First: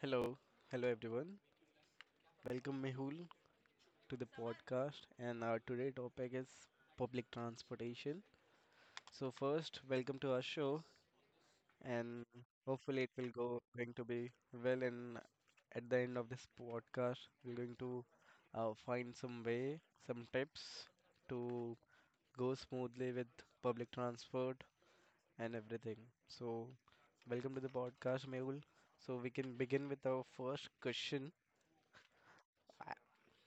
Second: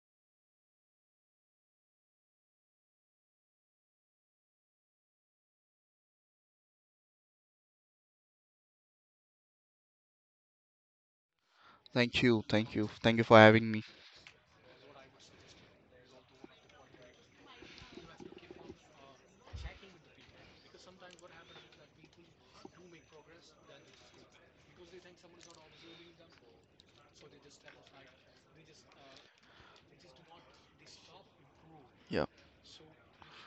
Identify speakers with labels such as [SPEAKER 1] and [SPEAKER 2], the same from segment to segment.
[SPEAKER 1] Hello, hello everyone. Welcome Mehul to the podcast and our today topic is public transportation. So first, welcome to our show
[SPEAKER 2] Thank
[SPEAKER 1] and
[SPEAKER 2] you, thank you,
[SPEAKER 1] hopefully it
[SPEAKER 2] thank you
[SPEAKER 1] will
[SPEAKER 2] for
[SPEAKER 1] go
[SPEAKER 2] having me.
[SPEAKER 1] going to be well, and at the end of this podcast we're going to find some way, some tips to go smoothly with public transport and everything. So welcome to the podcast Mehul. So we can begin with our first question.
[SPEAKER 2] Yeah,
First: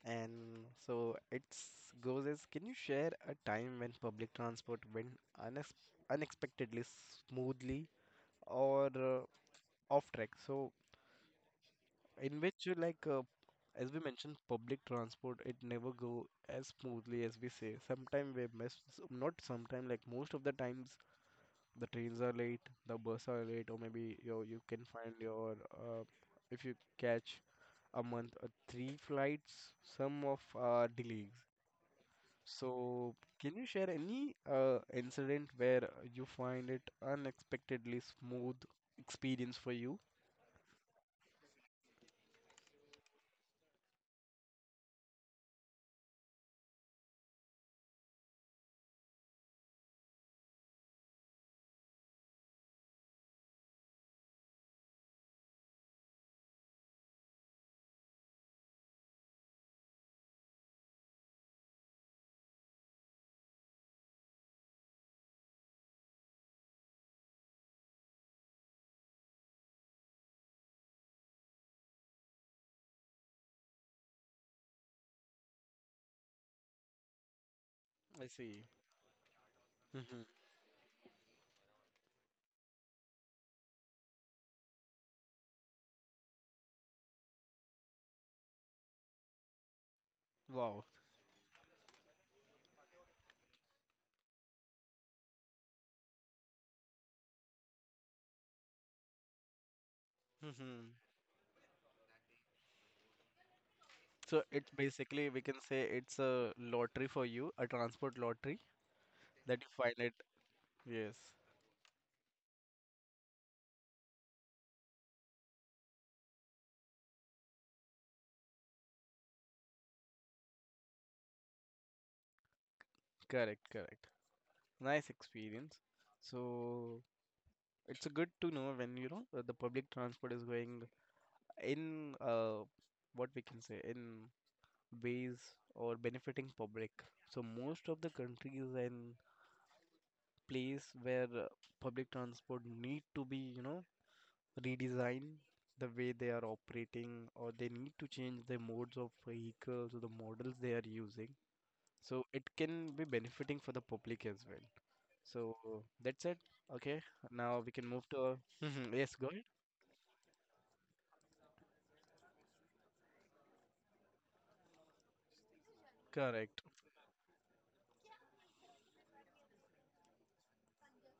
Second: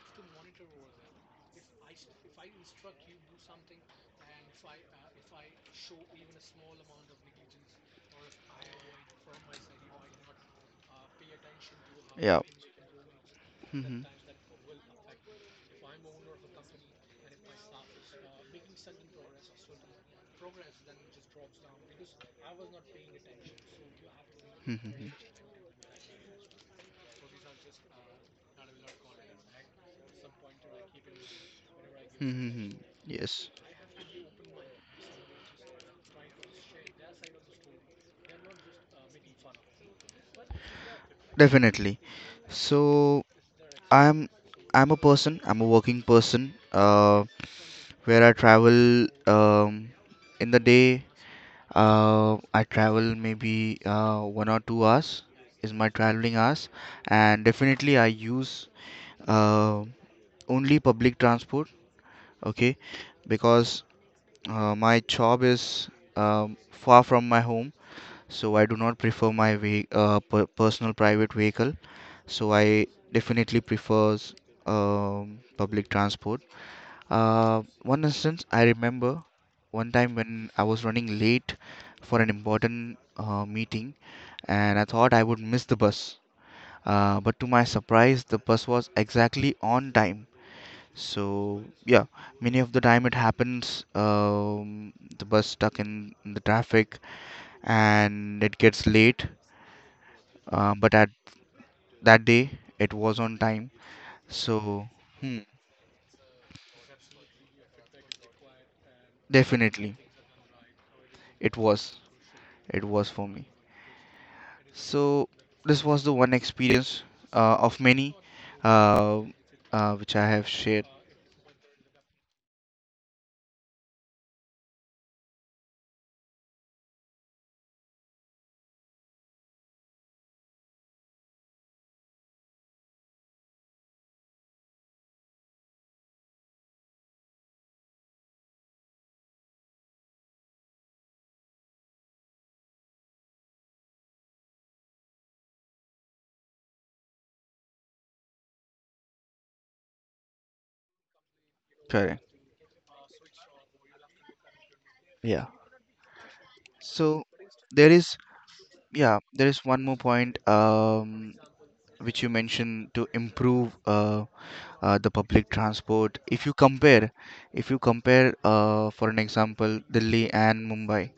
[SPEAKER 1] And so it's goes as, can you share a time when public transport went unex unexpectedly smoothly or off track? So in
[SPEAKER 2] yeah.
[SPEAKER 1] which as we
[SPEAKER 2] Mm-hmm.
[SPEAKER 1] mentioned, public transport it never go as smoothly as we say. Sometime we miss, not sometime, like most of the times the trains are late, the bus are late, or maybe you can
[SPEAKER 2] Mm-hmm.
[SPEAKER 1] find your if you catch a month or three flights, some of are delayed.
[SPEAKER 2] Mm-hmm.
[SPEAKER 1] So,
[SPEAKER 2] Yes,
[SPEAKER 1] can you share any incident where you find it unexpectedly smooth experience for you?
[SPEAKER 2] definitely. So I'm I'm a person. I'm a working person. Where I travel in the day. I travel maybe 1 or 2 hours is my traveling hours, and definitely I use uh only public transport. Okay, because my job is far from my home, so I do not prefer my personal private vehicle. So I definitely prefers public transport. One
[SPEAKER 1] I
[SPEAKER 2] instance I
[SPEAKER 1] see.
[SPEAKER 2] remember, one time
[SPEAKER 1] Hmm.
[SPEAKER 2] when I was running late for an important meeting, and I thought I would miss the bus. But to my surprise, the bus was exactly on time.
[SPEAKER 1] Wow.
[SPEAKER 2] So yeah, many of the time it happens, the bus stuck in the traffic and it gets late. But
[SPEAKER 1] Mhm.
[SPEAKER 2] at that day, it was on time.
[SPEAKER 1] So it's
[SPEAKER 2] So
[SPEAKER 1] basically,
[SPEAKER 2] hmm,
[SPEAKER 1] we can say it's a lottery for you, a transport lottery that you
[SPEAKER 2] definitely,
[SPEAKER 1] find it. Yes,
[SPEAKER 2] it was. It was for me. So this was the one experience of many, uh, which I have shared.
[SPEAKER 1] correct, correct. Nice experience. So it's a good to know when you know the public transport is going in what we can say in ways or benefiting public. So most of the countries and place where public transport need to be, you know, redesigned the way they are operating, or they need to change the modes of vehicles or the models they are using.
[SPEAKER 2] Correct.
[SPEAKER 1] So it can be benefiting for the public as well.
[SPEAKER 2] Yeah.
[SPEAKER 1] So that's it. Okay,
[SPEAKER 2] So
[SPEAKER 1] now we can
[SPEAKER 2] there
[SPEAKER 1] move to
[SPEAKER 2] is
[SPEAKER 1] our. Yes,
[SPEAKER 2] yeah
[SPEAKER 1] go ahead.
[SPEAKER 2] there is one more point, which you mentioned, to improve the public transport. If you
[SPEAKER 1] Correct.
[SPEAKER 2] compare, if you compare, for an example, Delhi and Mumbai,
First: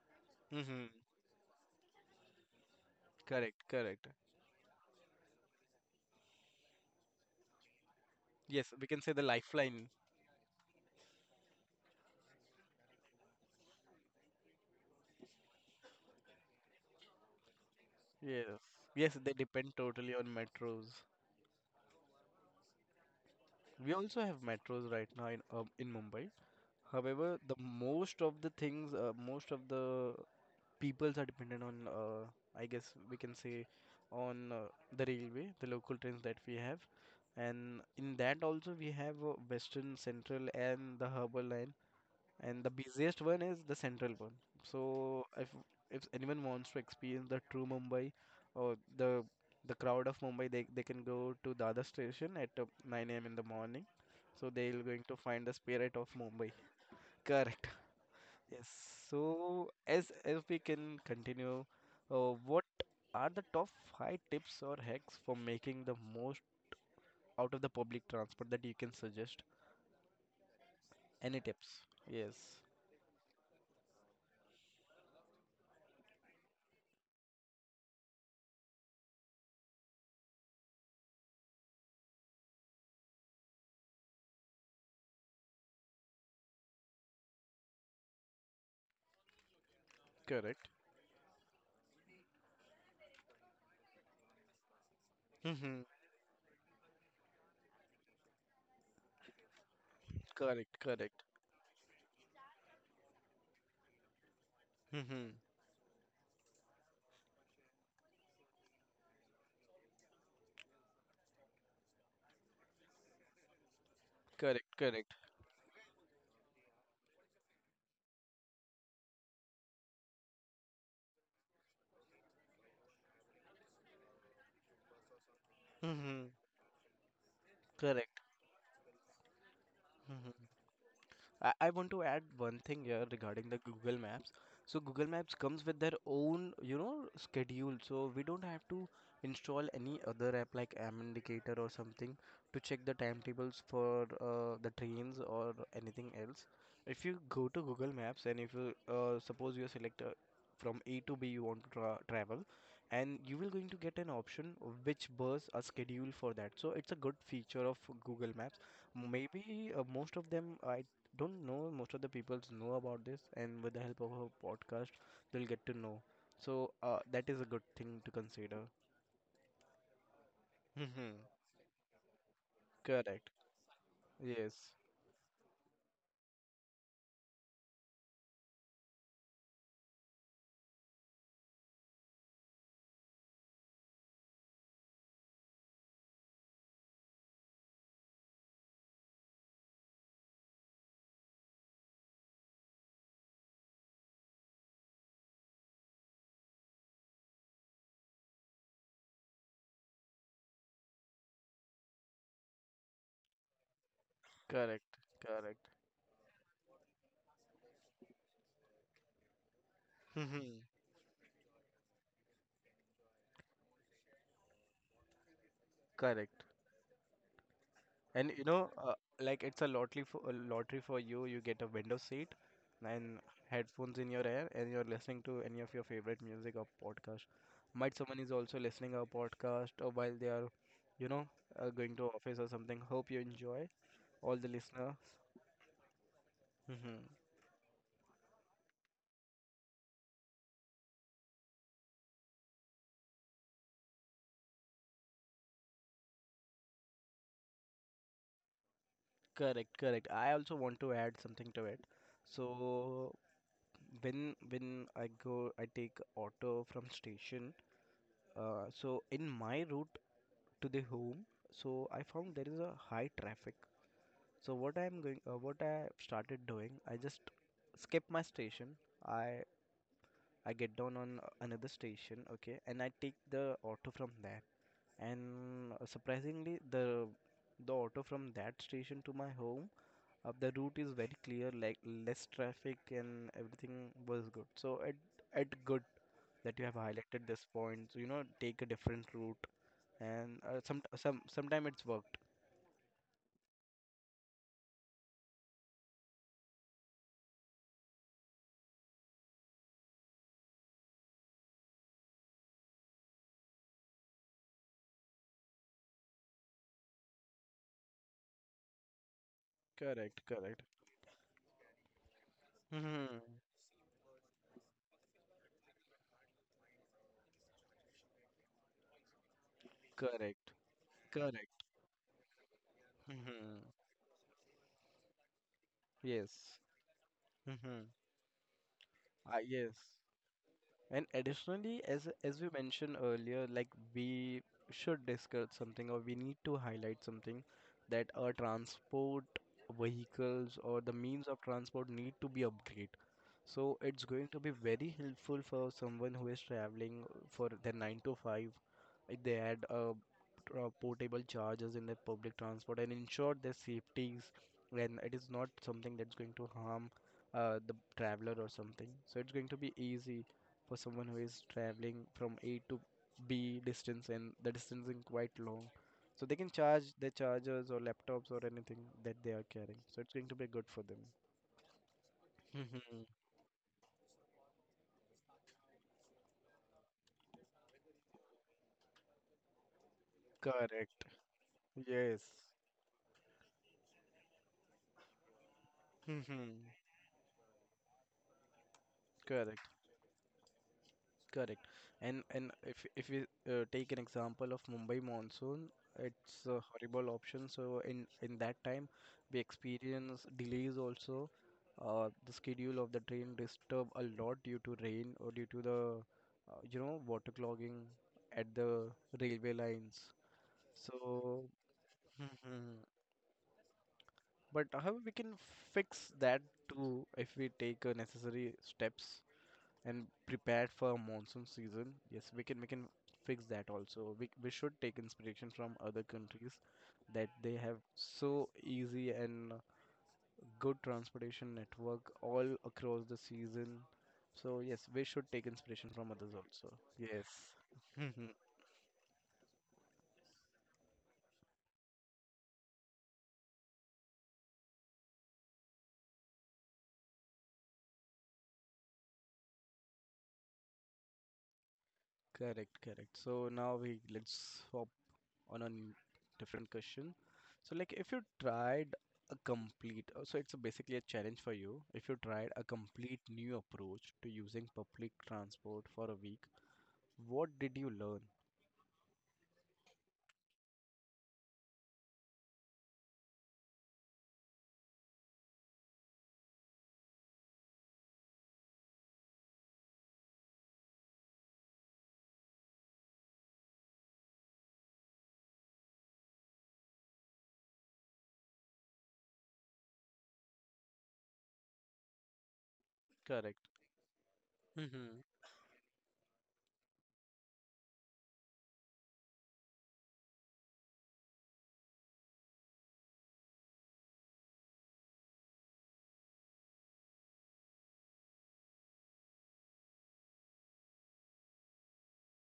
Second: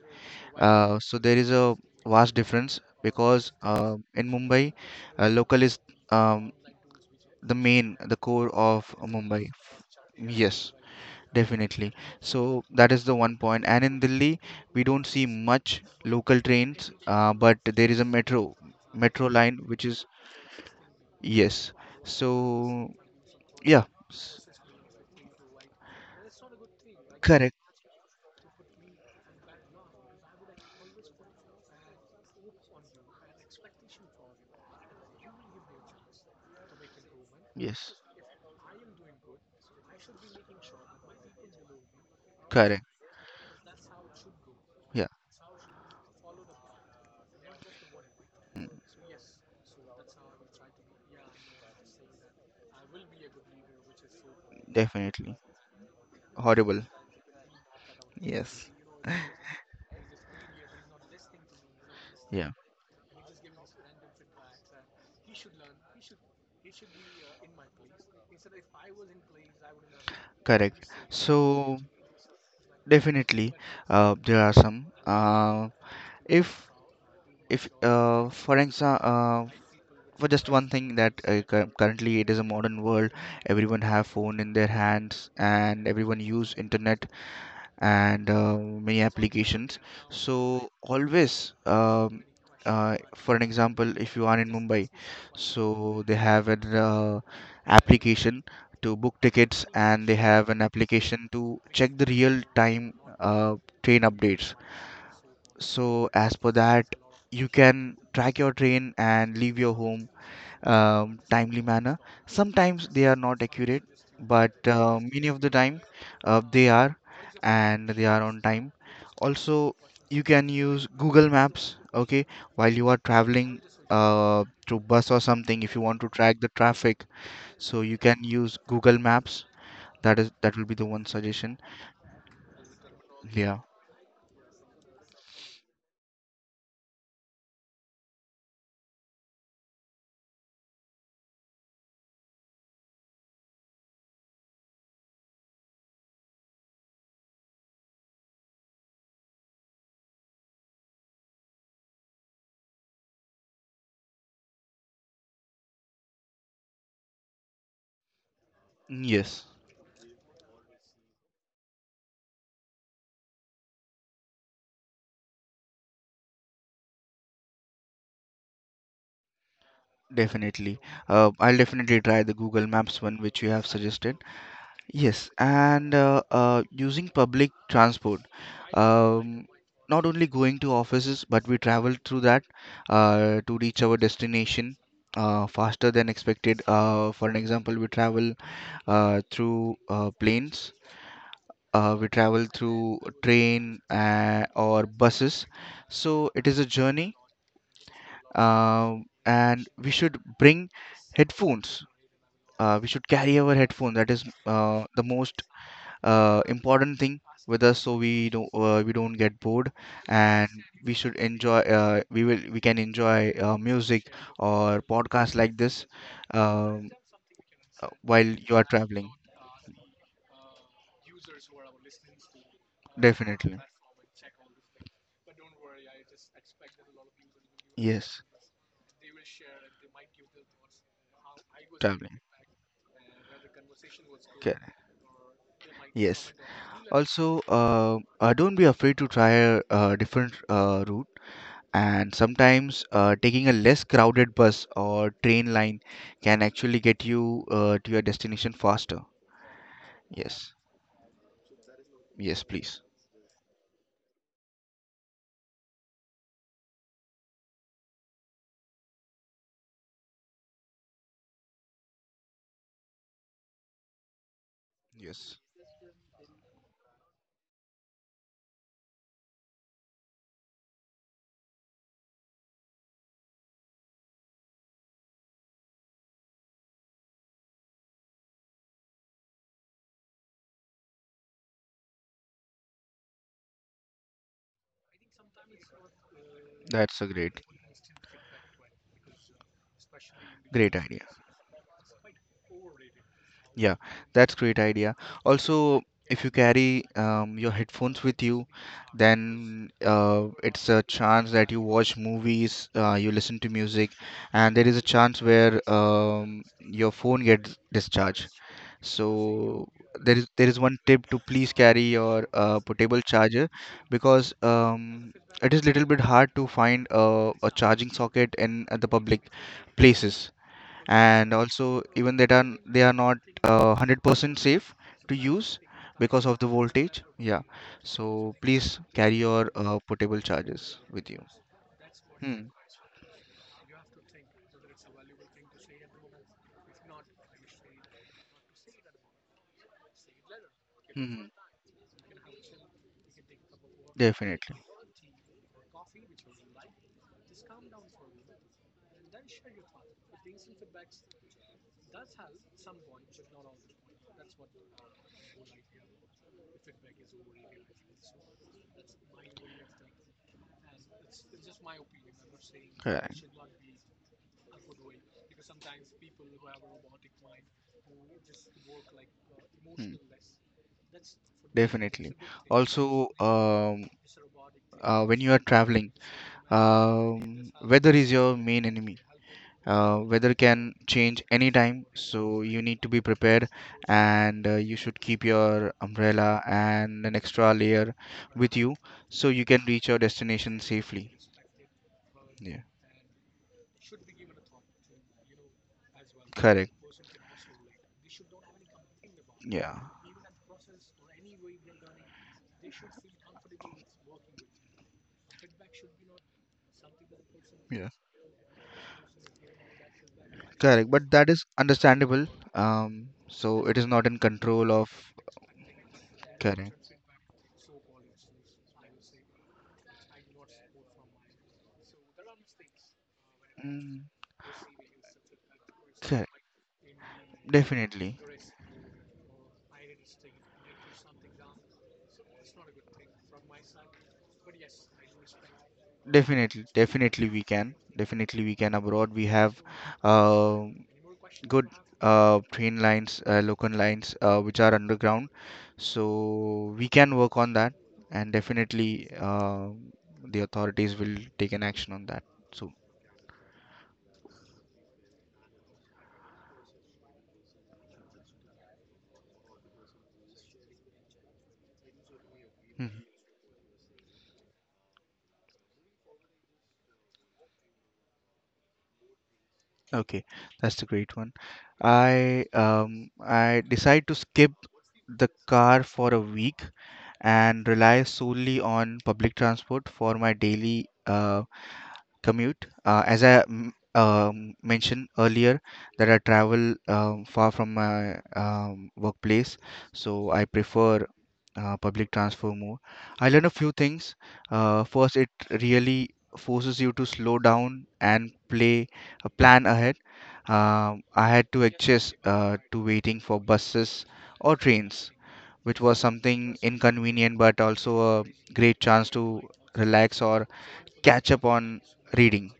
[SPEAKER 1] Hmm.
[SPEAKER 2] so there is a vast difference because
[SPEAKER 1] Correct, correct.
[SPEAKER 2] in Mumbai, local is um, the main, the core
[SPEAKER 1] Yes, we
[SPEAKER 2] of
[SPEAKER 1] can say the
[SPEAKER 2] Mumbai.
[SPEAKER 1] lifeline.
[SPEAKER 2] Yes, definitely. So that is the one point. And in Delhi, we don't see much local trains, but there is a
[SPEAKER 1] Yes.
[SPEAKER 2] metro,
[SPEAKER 1] Yes,
[SPEAKER 2] metro
[SPEAKER 1] they
[SPEAKER 2] line,
[SPEAKER 1] depend
[SPEAKER 2] which is,
[SPEAKER 1] totally on metros.
[SPEAKER 2] yes. So yeah,
[SPEAKER 1] We also have
[SPEAKER 2] s-
[SPEAKER 1] metros right now in Mumbai. However,
[SPEAKER 2] correct.
[SPEAKER 1] the most of the things, most of the peoples are dependent on, I guess we can say, on the railway, the local trains that we have, and
[SPEAKER 2] Yes.
[SPEAKER 1] in that also we have Western, Central, and the Harbour line, and the
[SPEAKER 2] Correct.
[SPEAKER 1] busiest one is the central one.
[SPEAKER 2] Yeah,
[SPEAKER 1] So if anyone wants to experience the true Mumbai or the crowd of Mumbai, they can go to Dada station at 9 a.m. in the morning. So they're going to
[SPEAKER 2] definitely.
[SPEAKER 1] find the spirit of Mumbai.
[SPEAKER 2] Horrible.
[SPEAKER 1] Correct.
[SPEAKER 2] Yes.
[SPEAKER 1] Yes. So as we can continue,
[SPEAKER 2] Yeah,
[SPEAKER 1] what are the top five tips or hacks for making the most out of the public transport that you can suggest?
[SPEAKER 2] correct.
[SPEAKER 1] Any
[SPEAKER 2] So
[SPEAKER 1] tips? Yes.
[SPEAKER 2] definitely, there are some. If if for example, for just one thing that currently, it is a modern world, everyone have phone in their hands and everyone use internet and many applications. So
[SPEAKER 1] Correct.
[SPEAKER 2] always, for an example, if you are in mumbai,
[SPEAKER 1] Hmm.
[SPEAKER 2] so they have an application to book tickets, and they have an
[SPEAKER 1] Correct. Correct.
[SPEAKER 2] application to check the real time uh, train updates.
[SPEAKER 1] Mm-hmm.
[SPEAKER 2] So as per that, you can track your train and leave your home timely manner. Sometimes they are not accurate, but
[SPEAKER 1] Correct, correct.
[SPEAKER 2] many of the time they are, and they are on time. Also, you can use Google Maps, okay, while you are traveling through bus or something, if you want to
[SPEAKER 1] Mm-hmm.
[SPEAKER 2] track the traffic. So you
[SPEAKER 1] Correct.
[SPEAKER 2] can use Google Maps. That is
[SPEAKER 1] Mhm.
[SPEAKER 2] that will be the one
[SPEAKER 1] I,
[SPEAKER 2] suggestion.
[SPEAKER 1] I want to add one thing here regarding the
[SPEAKER 2] Yeah.
[SPEAKER 1] Google Maps. So Google Maps comes with their own, you know, schedule. So we don't have to install any other app like Am Indicator or something to check the timetables for the trains or anything else. If you go to Google Maps and if you suppose you select from A to B you want to travel, and you will going to get an option of which bus are scheduled for that. So it's a good feature of Google Maps.
[SPEAKER 2] Yes,
[SPEAKER 1] Maybe most of them, I don't know, most of the people know about this, and with the help of our podcast they'll get to know. So that is a good thing to consider.
[SPEAKER 2] definitely.
[SPEAKER 1] Mm-hmm.
[SPEAKER 2] I'll definitely try the Google Maps one
[SPEAKER 1] Correct.
[SPEAKER 2] which you have suggested.
[SPEAKER 1] Yes.
[SPEAKER 2] Yes, and using public transport, um, not only going to offices, but we travel through that to reach our destination faster than expected. For an example, we travel through planes, we travel through train, or buses. So it is a journey, and we should bring headphones. We should carry our headphone. That is
[SPEAKER 1] Correct,
[SPEAKER 2] the most
[SPEAKER 1] correct,
[SPEAKER 2] important thing with us, so we don't, we don't get bored, and we should enjoy, we can enjoy music or podcasts like this,
[SPEAKER 1] correct.
[SPEAKER 2] um, while
[SPEAKER 1] And you
[SPEAKER 2] you are
[SPEAKER 1] know,
[SPEAKER 2] traveling.
[SPEAKER 1] like it's a lottery, for you you get a window seat and
[SPEAKER 2] Definitely.
[SPEAKER 1] headphones in your ear, and you're listening to any of your favorite music or podcast. Might someone
[SPEAKER 2] Yes,
[SPEAKER 1] is also listening a podcast or while they are, you know, going to
[SPEAKER 2] traveling.
[SPEAKER 1] office or something, hope you enjoy, all the
[SPEAKER 2] Okay,
[SPEAKER 1] listeners.
[SPEAKER 2] yes.
[SPEAKER 1] Hmm.
[SPEAKER 2] Also, don't be afraid to try a different route, and sometimes taking a less crowded bus or train line can actually get you to your destination faster.
[SPEAKER 1] Correct, correct. I
[SPEAKER 2] Yes,
[SPEAKER 1] also want to add something to it.
[SPEAKER 2] yes, please.
[SPEAKER 1] So when I go, I take auto from station. So in my route to the home, so I found there is a high traffic. So what I am going,
[SPEAKER 2] Yes,
[SPEAKER 1] what I started doing, I just skip my station. I I get down on another station, okay, and I take the auto from there. And surprisingly, the auto from that station to my home, the route is very clear, like less traffic and everything was good. So it good that you have
[SPEAKER 2] that's a
[SPEAKER 1] highlighted
[SPEAKER 2] great,
[SPEAKER 1] this point. So, you know, take a different route, and
[SPEAKER 2] great idea.
[SPEAKER 1] sometime it's worked.
[SPEAKER 2] Yeah, that's great idea. Also, if you carry your headphones with you, then it's a chance that you watch movies, you listen to music, and there is a chance where, your phone gets discharged. So there
[SPEAKER 1] Correct,
[SPEAKER 2] is there is
[SPEAKER 1] correct.
[SPEAKER 2] one tip to please carry your portable
[SPEAKER 1] Hmm.
[SPEAKER 2] charger, because, it is little bit hard to find a charging socket in the public places.
[SPEAKER 1] Correct,
[SPEAKER 2] And
[SPEAKER 1] correct.
[SPEAKER 2] also, even that are they are not,
[SPEAKER 1] Hmm.
[SPEAKER 2] 100% safe to use because of the
[SPEAKER 1] Yes.
[SPEAKER 2] voltage. Yeah,
[SPEAKER 1] Hmm.
[SPEAKER 2] so please carry
[SPEAKER 1] Ah,
[SPEAKER 2] your
[SPEAKER 1] yes.
[SPEAKER 2] portable chargers with
[SPEAKER 1] And
[SPEAKER 2] you.
[SPEAKER 1] additionally,
[SPEAKER 2] Hmm.
[SPEAKER 1] as we mentioned earlier, like we should discuss something, or we need to highlight something, that our transport vehicles or the
[SPEAKER 2] Hmm,
[SPEAKER 1] means of transport need to be upgraded. So it's going to be
[SPEAKER 2] definitely.
[SPEAKER 1] very helpful for someone who is traveling for their 9 to 5, if they had portable chargers in their public transport and ensure their safeties, and it is not something that's going to harm the traveler or something. So it's going to be easy for someone who is traveling from A to
[SPEAKER 2] Correct.
[SPEAKER 1] B distance and the distance is quite long. So they can charge their chargers or laptops or anything that they are carrying.
[SPEAKER 2] Hmm,
[SPEAKER 1] So it's going to be good for them.
[SPEAKER 2] definitely.
[SPEAKER 1] Mhm.
[SPEAKER 2] Also, when you are traveling, weather is your main enemy. Weather can
[SPEAKER 1] Correct.
[SPEAKER 2] change anytime,
[SPEAKER 1] Yes.
[SPEAKER 2] so you need to be prepared, and you should keep your umbrella
[SPEAKER 1] Mhm.
[SPEAKER 2] and an extra layer with you, so you can
[SPEAKER 1] Correct.
[SPEAKER 2] reach your destination safely.
[SPEAKER 1] Correct. And and
[SPEAKER 2] Yeah,
[SPEAKER 1] if if we take an example of Mumbai monsoon, it's a
[SPEAKER 2] correct.
[SPEAKER 1] horrible option. So in that time, we
[SPEAKER 2] Yeah.
[SPEAKER 1] experience delays also. The schedule of the train disturb a lot due to rain or due to the you know, water clogging
[SPEAKER 2] Yeah,
[SPEAKER 1] at the railway lines.
[SPEAKER 2] correct, but that is
[SPEAKER 1] So,
[SPEAKER 2] understandable. um so it is not in
[SPEAKER 1] but
[SPEAKER 2] control of...
[SPEAKER 1] however we can fix that
[SPEAKER 2] Correct.
[SPEAKER 1] too if we take necessary steps and prepared for monsoon season. Yes, we can fix that
[SPEAKER 2] Mm,
[SPEAKER 1] also. We should take inspiration from other
[SPEAKER 2] correct.
[SPEAKER 1] countries that they have
[SPEAKER 2] Definitely.
[SPEAKER 1] so easy and good transportation network all across the season. So yes, we should take inspiration from others
[SPEAKER 2] definitely
[SPEAKER 1] also. Yes,
[SPEAKER 2] definitely we can, definitely we can, abroad we have uh, good train lines, local lines which are underground. So we can work on that, and definitely the authorities will take an action on that. So
[SPEAKER 1] correct, correct. So now we let's on a different question. So, like, if you tried a complete, so it's a basically a challenge for you. If you tried a
[SPEAKER 2] mhm,
[SPEAKER 1] complete new approach to using public transport for a week, what did you learn?
[SPEAKER 2] okay, that's a great one. I, I decide to skip the car for a week and rely solely on public transport for my daily commute. As I mentioned earlier, that I travel, far from my, workplace, so I prefer public transfer more. I learned a few
[SPEAKER 1] Correct.
[SPEAKER 2] things. First,
[SPEAKER 1] Mm-hmm.
[SPEAKER 2] it really forces you to slow down and play a plan ahead. I had to adjust to waiting for buses or trains, which was something inconvenient, but also a great chance to relax or catch up on reading.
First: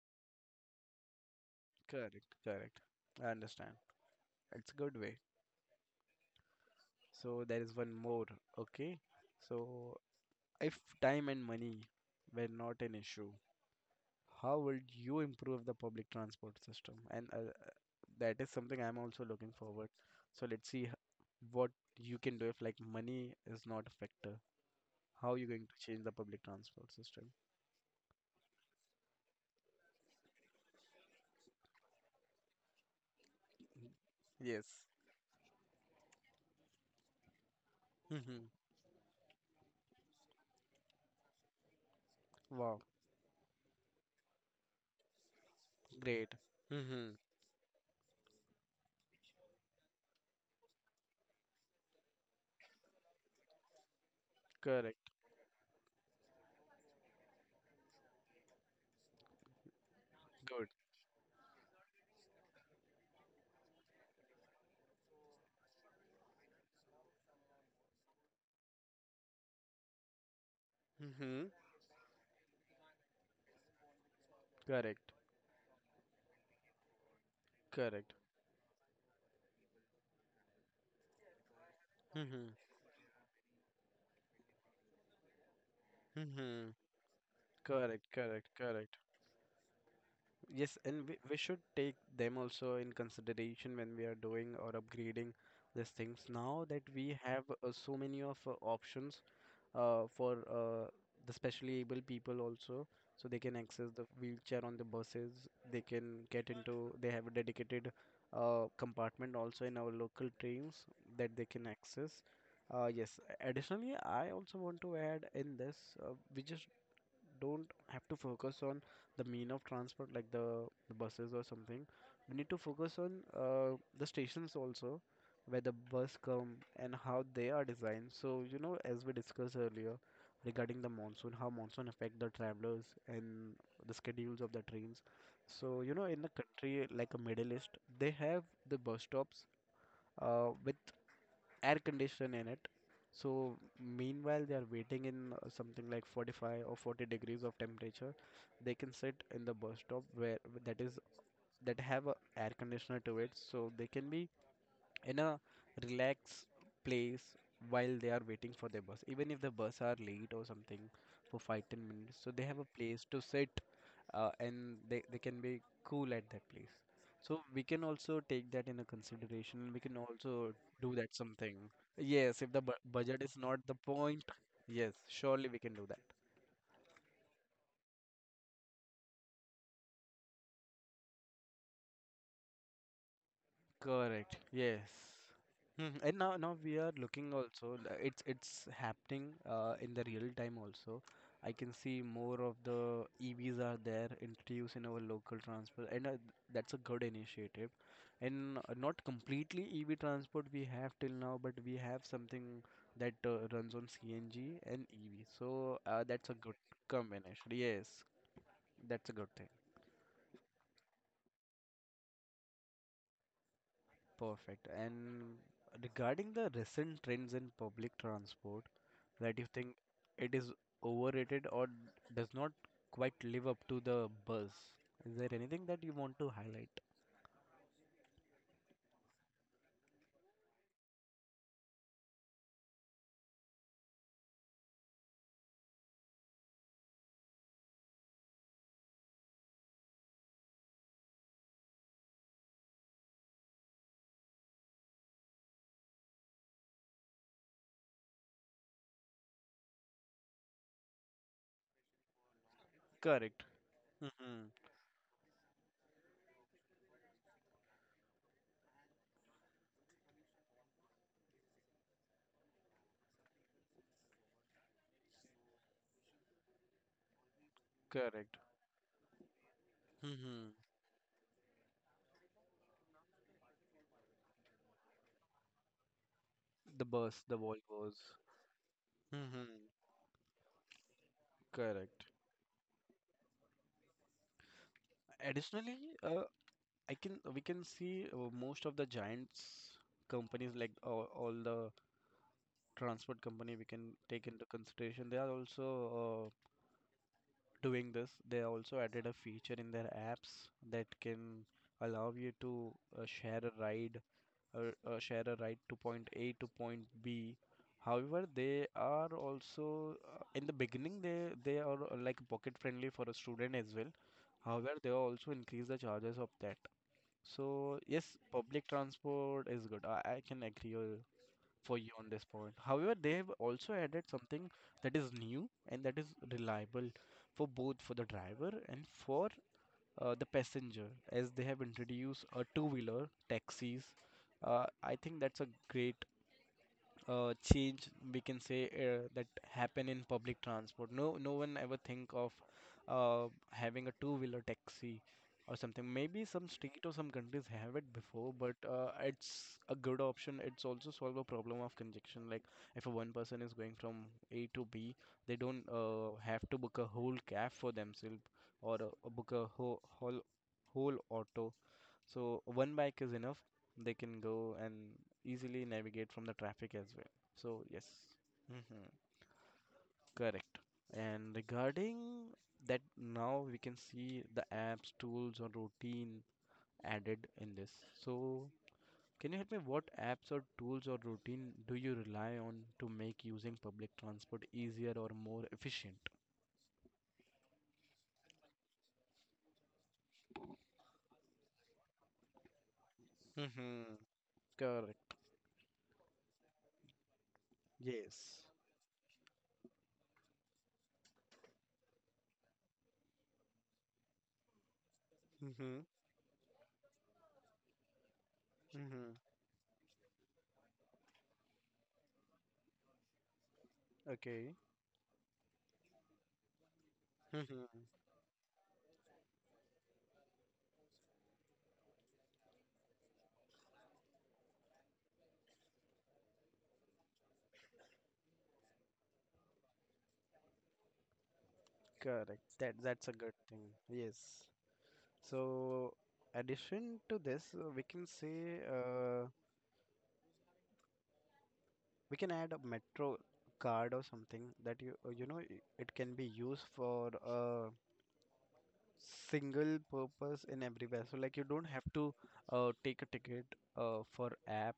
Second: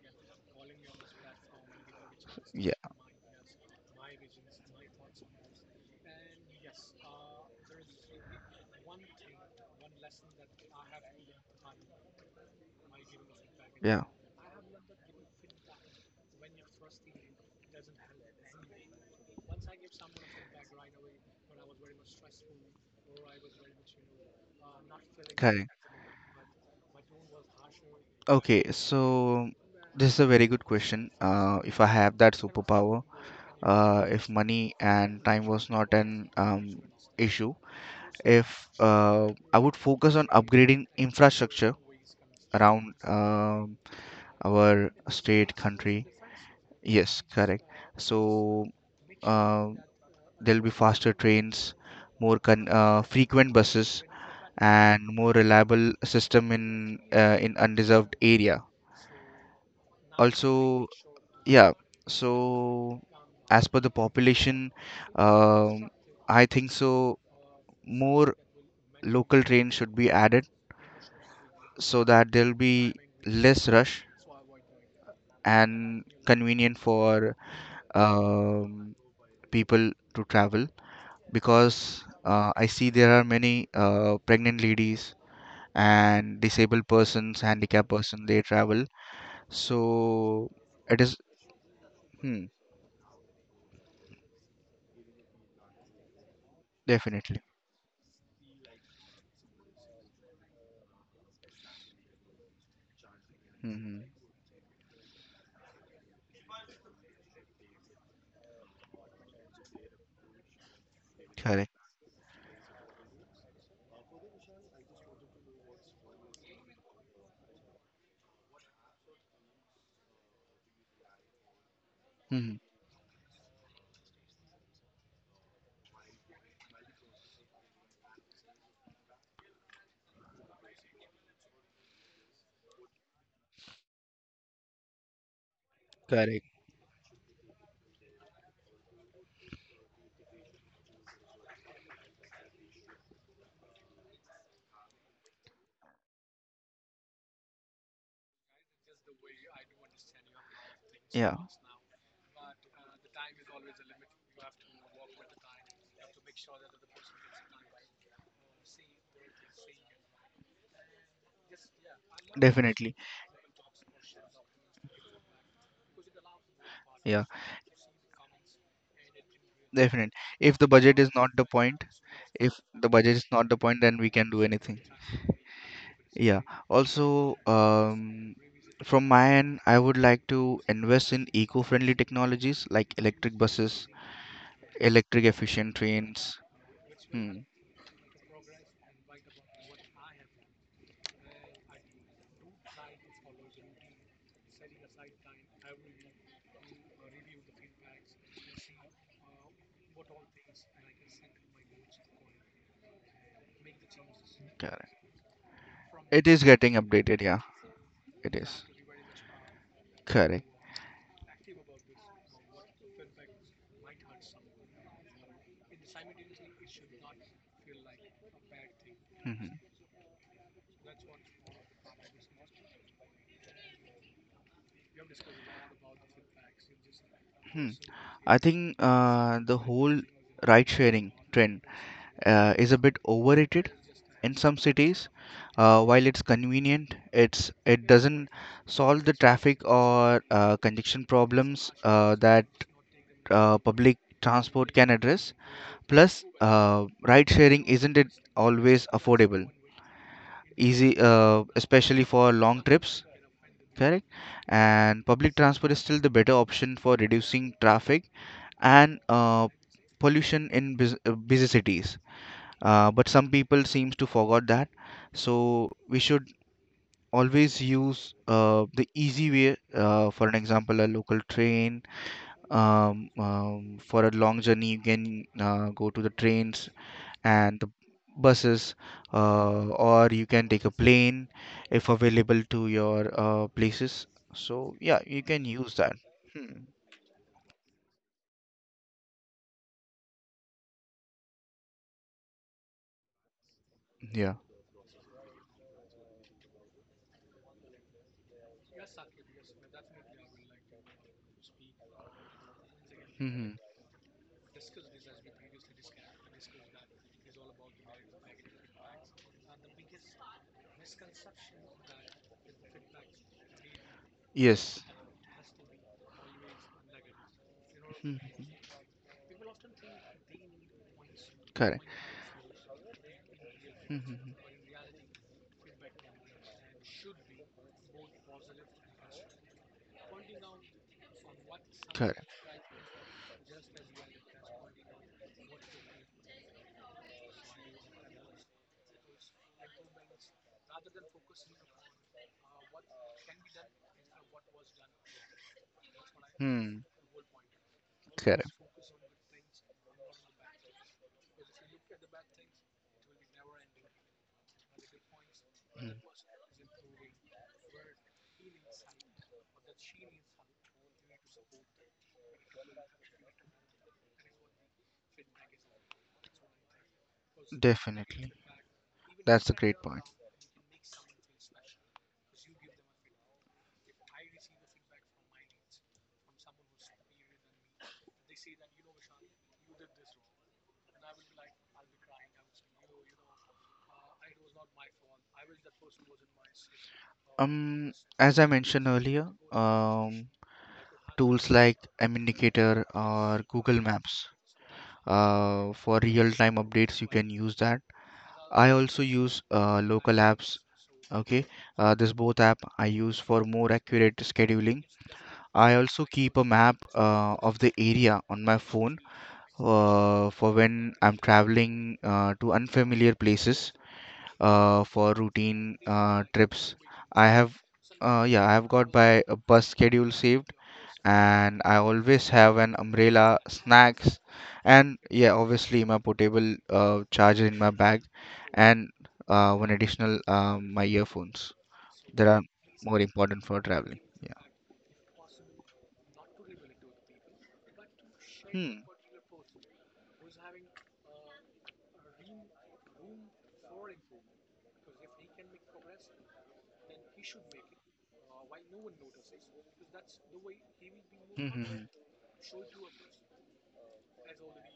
[SPEAKER 1] Correct,
[SPEAKER 2] Yeah,
[SPEAKER 1] correct. I understand. It's a good way. So, there is one more. Okay. So, if time and money were not an issue,
[SPEAKER 2] yeah,
[SPEAKER 1] how would you improve the public transport system? And that is something I'm also looking forward. So let's see what you can do if like money is not a factor. How you going
[SPEAKER 2] correct.
[SPEAKER 1] to change the public transport system?
[SPEAKER 2] Okay, so this is a very good question. If I have that superpower, if
[SPEAKER 1] Yes.
[SPEAKER 2] money and time was not an, issue,
[SPEAKER 1] Mm-hmm.
[SPEAKER 2] if I would focus on upgrading infrastructure
[SPEAKER 1] Wow.
[SPEAKER 2] around, our state, country.
[SPEAKER 1] Great. Mm-hmm.
[SPEAKER 2] Yes, correct. So, uh, there'll be faster trains, more con frequent buses,
[SPEAKER 1] Correct.
[SPEAKER 2] and more reliable system in, in undeserved area.
[SPEAKER 1] Good.
[SPEAKER 2] Also, yeah, so as per the population, um, I think so more local trains should be added,
[SPEAKER 1] Mm-hmm.
[SPEAKER 2] so that there'll be less rush
[SPEAKER 1] Correct.
[SPEAKER 2] and convenient for,
[SPEAKER 1] Correct.
[SPEAKER 2] um, people to travel, because
[SPEAKER 1] Mm-hmm.
[SPEAKER 2] I see there are many pregnant ladies and
[SPEAKER 1] Mm-hmm.
[SPEAKER 2] disabled persons, handicapped
[SPEAKER 1] Correct.
[SPEAKER 2] person they
[SPEAKER 1] Correct.
[SPEAKER 2] travel.
[SPEAKER 1] Correct.
[SPEAKER 2] So
[SPEAKER 1] Yes,
[SPEAKER 2] it
[SPEAKER 1] and we,
[SPEAKER 2] is
[SPEAKER 1] we should take them
[SPEAKER 2] hmm,
[SPEAKER 1] also in consideration when we are doing or upgrading these things. Now that we have
[SPEAKER 2] definitely.
[SPEAKER 1] so many of options for the specially able people also, so they can access
[SPEAKER 2] Hmm.
[SPEAKER 1] the wheelchair on the buses. They can get into. They have a dedicated compartment also in our local trains that they can
[SPEAKER 2] Correct.
[SPEAKER 1] access. Yes. Additionally, I also want to add in this, we just don't have to focus on the mean of transport like the buses or something. We need to
[SPEAKER 2] Hmm.
[SPEAKER 1] focus on the stations also where the bus come and how they are designed. So, you know, as we discussed earlier regarding the monsoon, how monsoon affect the travelers and the schedules of the trains. So, you know, in a
[SPEAKER 2] Correct.
[SPEAKER 1] country like a Middle East, they have the bus stops with air condition in it. So meanwhile they are waiting in something like 45 or 40 degrees of temperature. They can sit in the bus stop where that is
[SPEAKER 2] Yeah.
[SPEAKER 1] that have a air conditioner to it, so they can be in a relaxed place while they are waiting for their bus, even if the bus are late or something for 5-10 minutes, so they have a
[SPEAKER 2] Definitely.
[SPEAKER 1] place to sit and they can be cool at that place,
[SPEAKER 2] Yeah,
[SPEAKER 1] so we can also take that in a consideration. We can
[SPEAKER 2] definite.
[SPEAKER 1] also
[SPEAKER 2] If the
[SPEAKER 1] do
[SPEAKER 2] budget is
[SPEAKER 1] that
[SPEAKER 2] not the
[SPEAKER 1] something.
[SPEAKER 2] point,
[SPEAKER 1] Yes, if the
[SPEAKER 2] if
[SPEAKER 1] bu
[SPEAKER 2] the budget
[SPEAKER 1] budget
[SPEAKER 2] is
[SPEAKER 1] is
[SPEAKER 2] not the
[SPEAKER 1] not the
[SPEAKER 2] point, then we
[SPEAKER 1] point.
[SPEAKER 2] can do anything.
[SPEAKER 1] Yes, surely we can do that.
[SPEAKER 2] Yeah. Also, from my end, I would like to invest in eco-friendly technologies like electric buses,
[SPEAKER 1] Correct. Yes.
[SPEAKER 2] electric efficient
[SPEAKER 1] Mhm. And now,
[SPEAKER 2] trains.
[SPEAKER 1] now we are looking
[SPEAKER 2] Hmm.
[SPEAKER 1] also. It's happening in the real time also. I can see more of the EVs are there introduced in our local transport, and that's a good initiative. And not completely EV transport we have till now, but we have something that runs on CNG and
[SPEAKER 2] Correct.
[SPEAKER 1] EV. So that's
[SPEAKER 2] It
[SPEAKER 1] a
[SPEAKER 2] is
[SPEAKER 1] good
[SPEAKER 2] getting updated. Yeah,
[SPEAKER 1] combination. Yes,
[SPEAKER 2] it is.
[SPEAKER 1] that's a good.
[SPEAKER 2] Correct.
[SPEAKER 1] Perfect. And regarding the recent trends in public transport, that you
[SPEAKER 2] Hmm.
[SPEAKER 1] think it is overrated or does not quite live up to the buzz, is there anything that you want to highlight?
[SPEAKER 2] Hmm. I think the whole ride sharing trend is a bit overrated in some cities. While it's convenient, it's, it doesn't solve the traffic or congestion problems that public transport can address. Plus, ride sharing isn't it always affordable easy, especially for long trips.
[SPEAKER 1] Correct.
[SPEAKER 2] Correct.
[SPEAKER 1] Mm-hmm.
[SPEAKER 2] And public transport is still the better option for reducing traffic and, pollution in busy cities. But some people seems to forgot that, so we should always use
[SPEAKER 1] Correct.
[SPEAKER 2] the easy way. For an
[SPEAKER 1] Hmm.
[SPEAKER 2] example, a local train. For a long journey, you can go to the trains
[SPEAKER 1] The bus, the
[SPEAKER 2] and the
[SPEAKER 1] Volvos.
[SPEAKER 2] buses,
[SPEAKER 1] Mm-hmm.
[SPEAKER 2] or you can take a plane if
[SPEAKER 1] Correct.
[SPEAKER 2] available to your places. So yeah, you can
[SPEAKER 1] Additionally,
[SPEAKER 2] use that.
[SPEAKER 1] uh,
[SPEAKER 2] Hmm.
[SPEAKER 1] I can we can see most of the giants companies like all the transport company we can take
[SPEAKER 2] Yeah.
[SPEAKER 1] into consideration. They are also uh. doing this. They also added a feature in their apps that can allow you to share a
[SPEAKER 2] Hmm.
[SPEAKER 1] ride or share a ride to point A to point B. However, they are also in the beginning they are like pocket friendly for a student as well. However,
[SPEAKER 2] Yes.
[SPEAKER 1] they also increase the charges of that. So yes,
[SPEAKER 2] Hmm.
[SPEAKER 1] public transport is good. I can agree for
[SPEAKER 2] Correct.
[SPEAKER 1] you on this point. However, they have also added
[SPEAKER 2] Hmm.
[SPEAKER 1] something that is new and that is reliable for both for the driver and for the passenger, as they have introduced
[SPEAKER 2] Correct.
[SPEAKER 1] a two-wheeler taxis. I think that's a great change we can say that happen in public transport. No, No one ever think of having a two-wheeler taxi or something. Maybe some state
[SPEAKER 2] Hmm.
[SPEAKER 1] or some countries have it before,
[SPEAKER 2] Correct.
[SPEAKER 1] but it's a good option. It's also solve a problem of congestion. Like if a one person is going from A to B, they don't
[SPEAKER 2] Mm.
[SPEAKER 1] have to book a whole cab for themselves or book a whole auto so one bike is enough. They can go and easily navigate from the traffic as well. So yes,
[SPEAKER 2] Definitely. That's a great point.
[SPEAKER 1] correct. And regarding that, now we can see the apps, tools, or routine added in this. So can you help me? What apps or tools or routine do you rely on to make using public transport easier or more efficient?
[SPEAKER 2] Um, as I mentioned earlier, tools like Aminicator or Google
[SPEAKER 1] Mm-hmm.
[SPEAKER 2] Maps.
[SPEAKER 1] Correct.
[SPEAKER 2] For real-time updates, you can use that.
[SPEAKER 1] Yes.
[SPEAKER 2] I also use local apps. Okay, this both app I use for more accurate scheduling. I
[SPEAKER 1] Mm-hmm.
[SPEAKER 2] also keep a map of the area on my phone
[SPEAKER 1] Mm-hmm.
[SPEAKER 2] for when I'm traveling to unfamiliar places.
[SPEAKER 1] Okay.
[SPEAKER 2] For routine trips, I have,
[SPEAKER 1] Mm-hmm.
[SPEAKER 2] yeah, I have got my bus schedule saved, and I always have an umbrella, snacks, and yeah, obviously my portable charger in my bag, and one additional, my earphones that are
[SPEAKER 1] Correct. That
[SPEAKER 2] more
[SPEAKER 1] that's a good
[SPEAKER 2] important for
[SPEAKER 1] thing.
[SPEAKER 2] traveling.
[SPEAKER 1] Yes.
[SPEAKER 2] Yeah.
[SPEAKER 1] So, addition to this, we can say
[SPEAKER 2] Hmm.
[SPEAKER 1] we can add a metro card or something that you you know it can be used for a single purpose in everywhere. So, like you
[SPEAKER 2] Hmm.
[SPEAKER 1] don't
[SPEAKER 2] Hmm,
[SPEAKER 1] have
[SPEAKER 2] hmm.
[SPEAKER 1] to take a ticket uh, for app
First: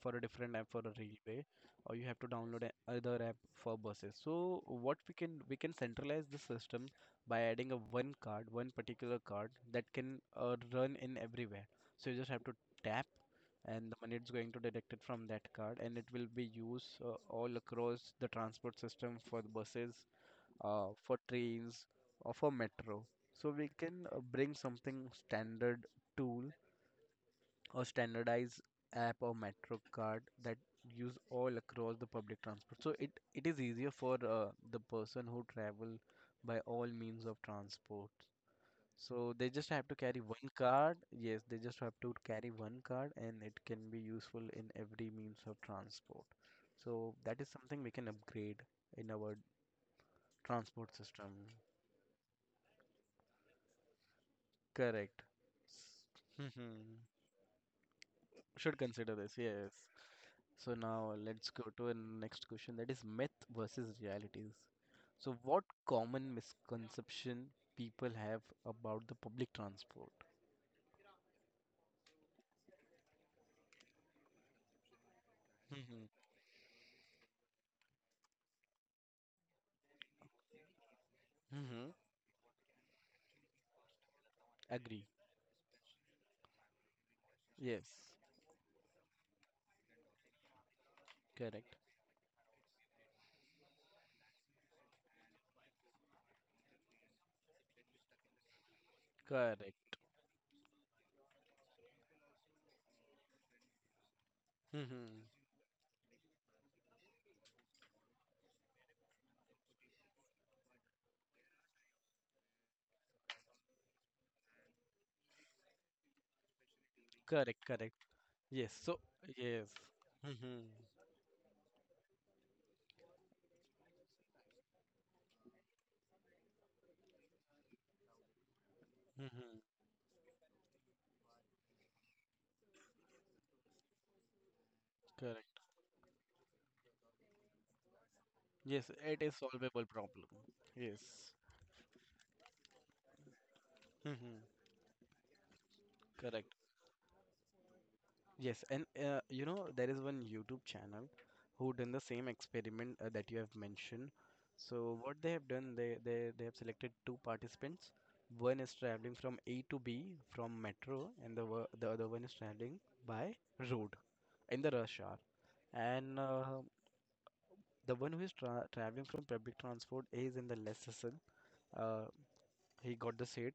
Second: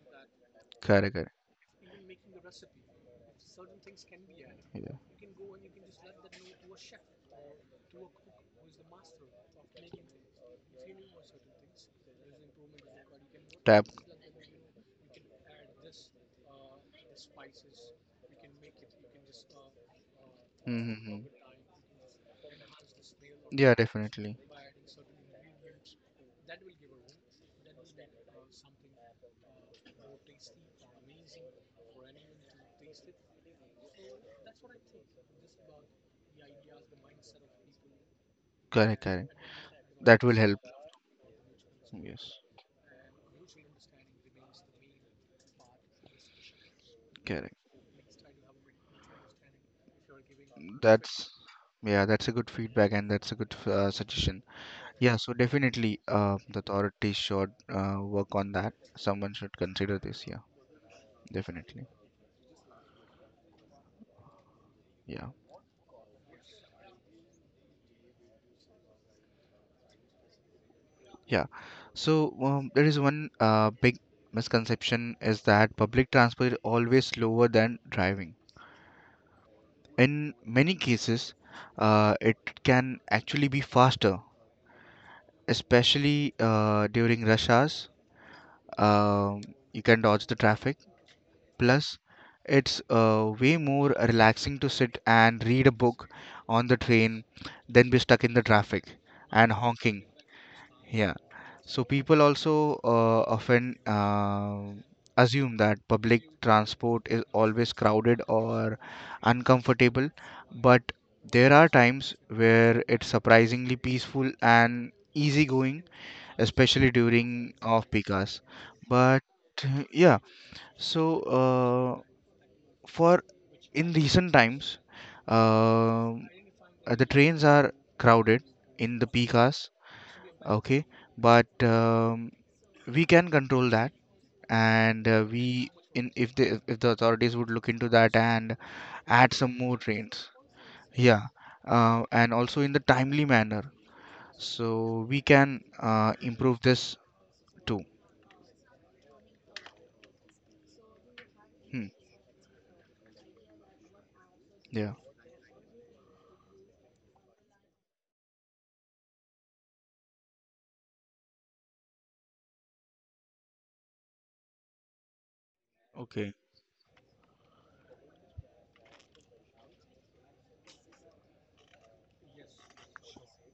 [SPEAKER 1] for a different app for a
[SPEAKER 2] Correct. Correct.
[SPEAKER 1] railway, or you have to download other app for buses. So,
[SPEAKER 2] Yeah.
[SPEAKER 1] what we can centralize the system by adding a one card, one particular card that can run in everywhere. So you just have to tap
[SPEAKER 2] Tap.
[SPEAKER 1] and the money is going to deduct it from that card and it will be used all across the transport system for the buses
[SPEAKER 2] Hmm. Hmm,
[SPEAKER 1] for
[SPEAKER 2] hmm.
[SPEAKER 1] trains or for metro so we
[SPEAKER 2] Yeah.
[SPEAKER 1] can
[SPEAKER 2] Definitely.
[SPEAKER 1] bring something standard tool or standardized app or metro card that use all across the public transport so it is easier for the person who travel by all means of transport
[SPEAKER 2] Correct. Correct.
[SPEAKER 1] so they just have to carry
[SPEAKER 2] That will
[SPEAKER 1] one
[SPEAKER 2] help.
[SPEAKER 1] card. Yes, they just have to
[SPEAKER 2] Yes.
[SPEAKER 1] carry one card and it can be useful in every means of transport. So that is
[SPEAKER 2] Correct.
[SPEAKER 1] something we can upgrade in our transport
[SPEAKER 2] That's,
[SPEAKER 1] system.
[SPEAKER 2] yeah, that's a good feedback and that's a good suggestion. Yeah,
[SPEAKER 1] Correct.
[SPEAKER 2] so definitely the
[SPEAKER 1] Mhm.
[SPEAKER 2] authorities should work on that.
[SPEAKER 1] Should consider
[SPEAKER 2] Someone
[SPEAKER 1] this,
[SPEAKER 2] should
[SPEAKER 1] yes.
[SPEAKER 2] consider this. Yeah,
[SPEAKER 1] So now let's go to
[SPEAKER 2] definitely.
[SPEAKER 1] the next question that is myth versus realities.
[SPEAKER 2] Yeah,
[SPEAKER 1] So what common misconception people have about the public transport?
[SPEAKER 2] yeah. So, there is one big misconception is that
[SPEAKER 1] Mm-hmm.
[SPEAKER 2] public transport is always slower than driving. In many cases,
[SPEAKER 1] Mm-hmm.
[SPEAKER 2] it can actually be faster,
[SPEAKER 1] Agree.
[SPEAKER 2] especially during rush
[SPEAKER 1] Yes.
[SPEAKER 2] hours. Um you can dodge the traffic.
[SPEAKER 1] Correct.
[SPEAKER 2] Plus, it's way more relaxing to sit and read a book on the train than be stuck in the traffic and
[SPEAKER 1] Correct.
[SPEAKER 2] honking. Yeah. So people also often
[SPEAKER 1] Mm-hmm.
[SPEAKER 2] assume that public transport is always crowded or uncomfortable, but there are times where it's surprisingly peaceful and easygoing, especially during
[SPEAKER 1] Correct, correct.
[SPEAKER 2] off-peak hours.
[SPEAKER 1] Yes, so
[SPEAKER 2] But
[SPEAKER 1] yes.
[SPEAKER 2] yeah,
[SPEAKER 1] Mm-hmm.
[SPEAKER 2] so for in recent times, um, the trains are crowded in the peak hours,
[SPEAKER 1] Mm-hmm.
[SPEAKER 2] okay, but, we can control that, and
[SPEAKER 1] Correct.
[SPEAKER 2] we, in if the authorities would look into that and
[SPEAKER 1] Yes, it
[SPEAKER 2] add
[SPEAKER 1] is
[SPEAKER 2] some more
[SPEAKER 1] solvable problem.
[SPEAKER 2] trains,
[SPEAKER 1] Yes.
[SPEAKER 2] yeah, and also in the timely manner,
[SPEAKER 1] Mm-hmm.
[SPEAKER 2] so we can
[SPEAKER 1] Correct.
[SPEAKER 2] improve this too.
[SPEAKER 1] Yes, and you know there is one YouTube channel who
[SPEAKER 2] Hmm.
[SPEAKER 1] done the same experiment that you have mentioned.
[SPEAKER 2] Yeah.
[SPEAKER 1] So what they have done, they have selected two participants. One is traveling from A to B from metro, and the the other one is traveling by road in the rush hour. And
[SPEAKER 2] Okay.
[SPEAKER 1] the one who is traveling from public transport is in the less hustle. Uh, he got the seat,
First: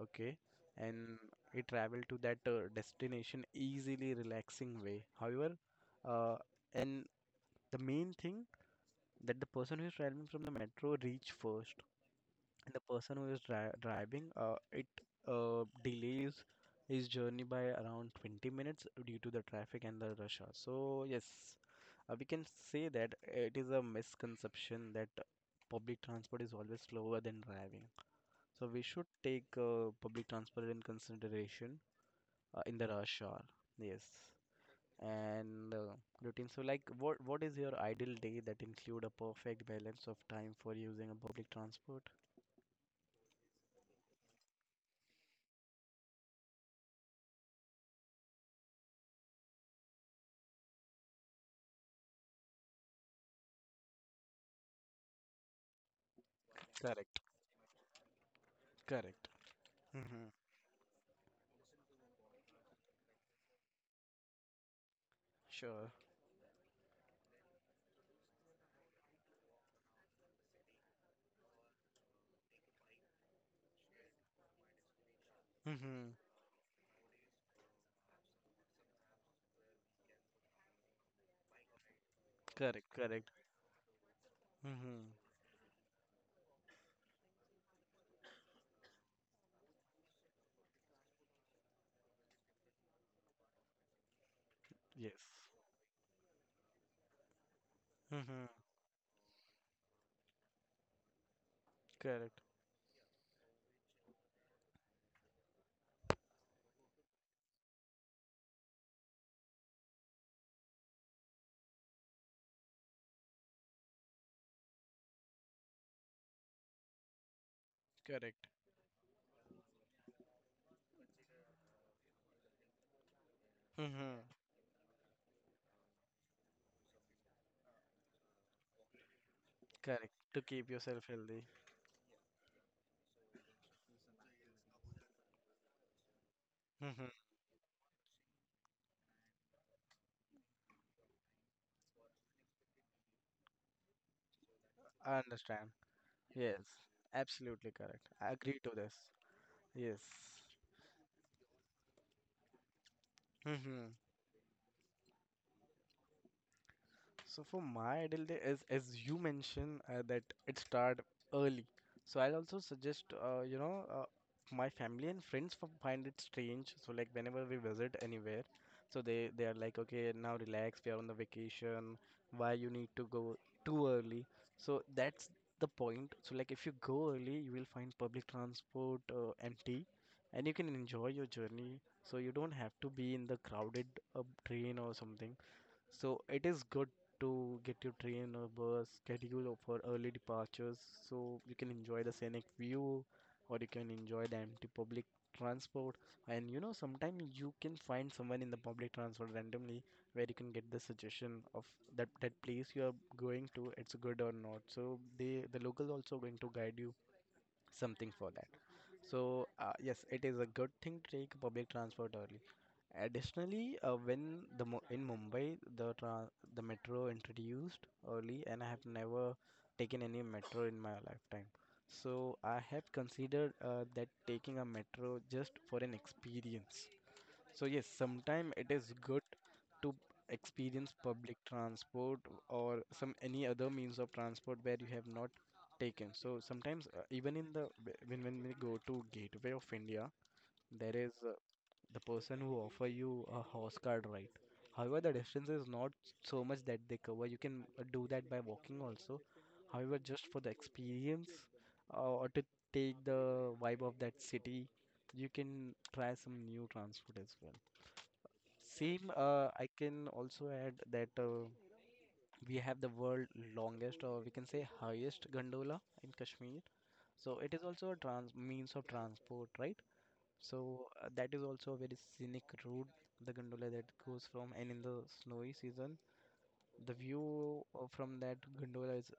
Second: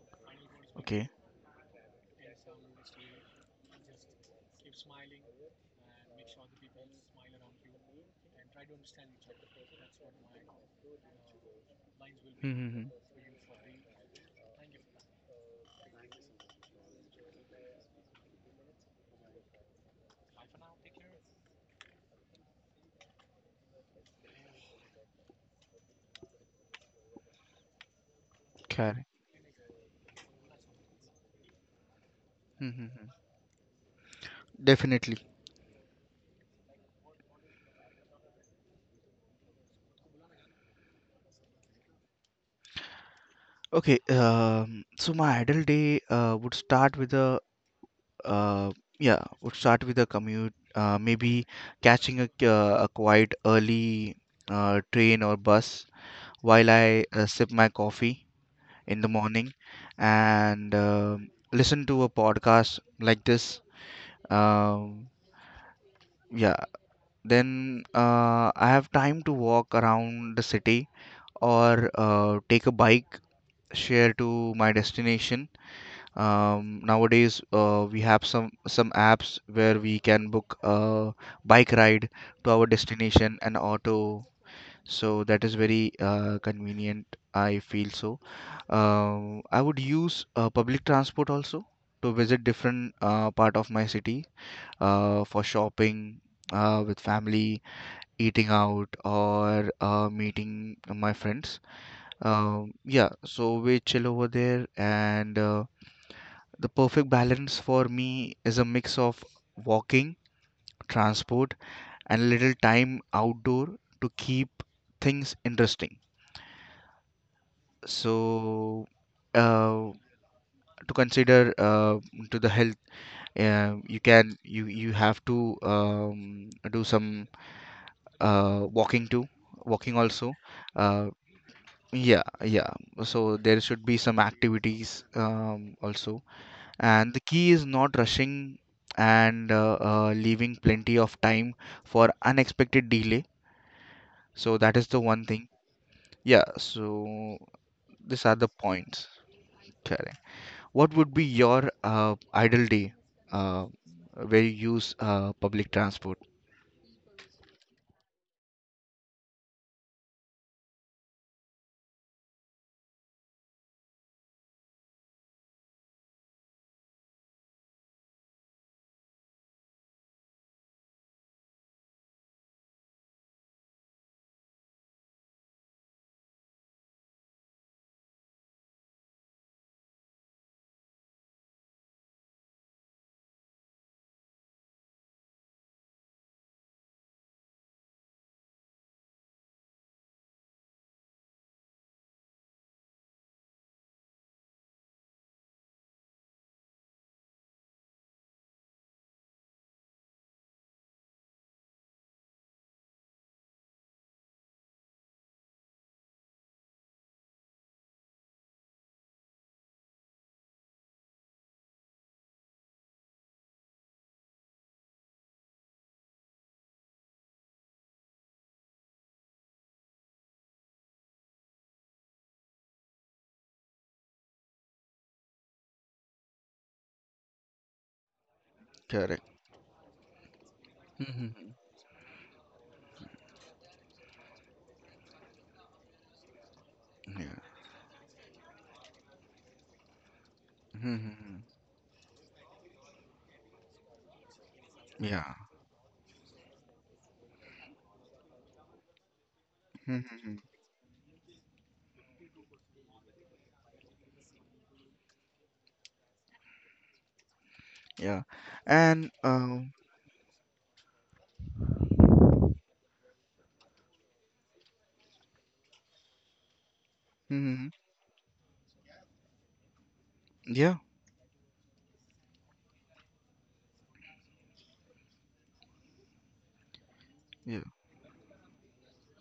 [SPEAKER 1] okay,
[SPEAKER 2] Okay.
[SPEAKER 1] and he traveled to that destination easily, relaxing way. However, uh, and the main thing that the person who is traveling from the metro reach first,
[SPEAKER 2] Hmm. Hmm,
[SPEAKER 1] and the
[SPEAKER 2] hmm.
[SPEAKER 1] person who is driving, it delays his journey by around 20 minutes due to the traffic and the rush hour. So yes, we can say that it is a misconception that public transport is always slower than driving. So we should
[SPEAKER 2] Correct.
[SPEAKER 1] take public transport in consideration
[SPEAKER 2] Hmm.
[SPEAKER 1] in
[SPEAKER 2] Hmm,
[SPEAKER 1] the
[SPEAKER 2] hmm.
[SPEAKER 1] rush hour. Yes.
[SPEAKER 2] Definitely.
[SPEAKER 1] And routine. So like what is your ideal day that include a perfect balance of time for using a public transport?
[SPEAKER 2] Okay, so my idle day would start with a, uh, yeah, would start with a commute, maybe catching a quite early train or bus while I
[SPEAKER 1] Correct.
[SPEAKER 2] sip my coffee in the
[SPEAKER 1] Correct.
[SPEAKER 2] morning
[SPEAKER 1] Mm-hmm.
[SPEAKER 2] and listen to a podcast like this. Um,
[SPEAKER 1] Sure.
[SPEAKER 2] yeah, then I have time to walk around the city or take a bike share to my destination.
[SPEAKER 1] Mm-hmm.
[SPEAKER 2] Nowadays, we have some apps where we can book a bike ride to our
[SPEAKER 1] Correct. Correct.
[SPEAKER 2] destination and auto.
[SPEAKER 1] Mm-hmm.
[SPEAKER 2] So that is very convenient, I feel so. I would use public transport also to visit different part of my city
[SPEAKER 1] Yes.
[SPEAKER 2] for shopping, with family,
[SPEAKER 1] Mm-hmm.
[SPEAKER 2] eating out, or meeting my friends.
[SPEAKER 1] Correct.
[SPEAKER 2] Yeah, so we chill over there. And, the perfect balance for me is a mix of walking, transport, and a little time outdoor to keep things interesting.
[SPEAKER 1] Correct.
[SPEAKER 2] So, uh, to consider, to the health, you
[SPEAKER 1] Mm-hmm.
[SPEAKER 2] can, you have to, do some walking too. Walking
[SPEAKER 1] Correct.
[SPEAKER 2] also,
[SPEAKER 1] To keep yourself
[SPEAKER 2] uh,
[SPEAKER 1] healthy.
[SPEAKER 2] yeah, yeah. So there should be some activities, also,
[SPEAKER 1] Mhm.
[SPEAKER 2] and the key is not rushing and, leaving plenty of time for unexpected delay. So that is the
[SPEAKER 1] I
[SPEAKER 2] one thing,
[SPEAKER 1] understand.
[SPEAKER 2] yeah.
[SPEAKER 1] Yes,
[SPEAKER 2] So
[SPEAKER 1] absolutely correct.
[SPEAKER 2] these
[SPEAKER 1] I
[SPEAKER 2] are the
[SPEAKER 1] agree to this.
[SPEAKER 2] points.
[SPEAKER 1] Yes.
[SPEAKER 2] Correct. What would be your ideal day uh,
[SPEAKER 1] Hmm.
[SPEAKER 2] where you use public transport?
[SPEAKER 1] So for my ideal day, as you mentioned that it start early, so I'll also suggest my family and friends f find it strange. So like whenever we visit anywhere, so they are like, okay, now relax, we are on the vacation. Why you need to go too early? So that's the point. So like if you go early, you will find public transport empty, and you can enjoy your journey. So you don't have to be in the crowded uh, train or something. So it is good to get your train or bus schedule for early departures so you can enjoy the scenic view or you can enjoy the empty public transport. And you know, sometimes you can find someone in the public transport randomly where you can get the suggestion of that place you are going to, it's good or not. So they the local also going to guide you something for that. So, yes, it is a good thing to take public transport early. Additionally, when the in Mumbai the the metro introduced early, and I have never taken any metro in my lifetime. So I have considered that taking a metro just for an experience. So yes, sometimes it is
[SPEAKER 2] Correct.
[SPEAKER 1] good to experience public
[SPEAKER 2] Mm-hmm.
[SPEAKER 1] transport or some any other means of transport where you have not taken. So sometimes
[SPEAKER 2] Yeah.
[SPEAKER 1] even in the when we go to Gateway of India, there is
[SPEAKER 2] Mhm.
[SPEAKER 1] the person who offer you a horse card ride. However, the
[SPEAKER 2] Yeah.
[SPEAKER 1] distance is not so much that they cover. You can do that by walking also. However, just
[SPEAKER 2] Mhm.
[SPEAKER 1] for the experience or to take the vibe of that city, you can try some new transport as well.
[SPEAKER 2] Yeah,
[SPEAKER 1] Same,
[SPEAKER 2] and
[SPEAKER 1] I can also add that we have the world longest, or we can say highest gondola in Kashmir. So it is
[SPEAKER 2] mhm.
[SPEAKER 1] also a trans means of transport, right? So
[SPEAKER 2] Yeah,
[SPEAKER 1] that is also a very scenic route, the gondola that goes from, and in the snowy season, the view from that gondola is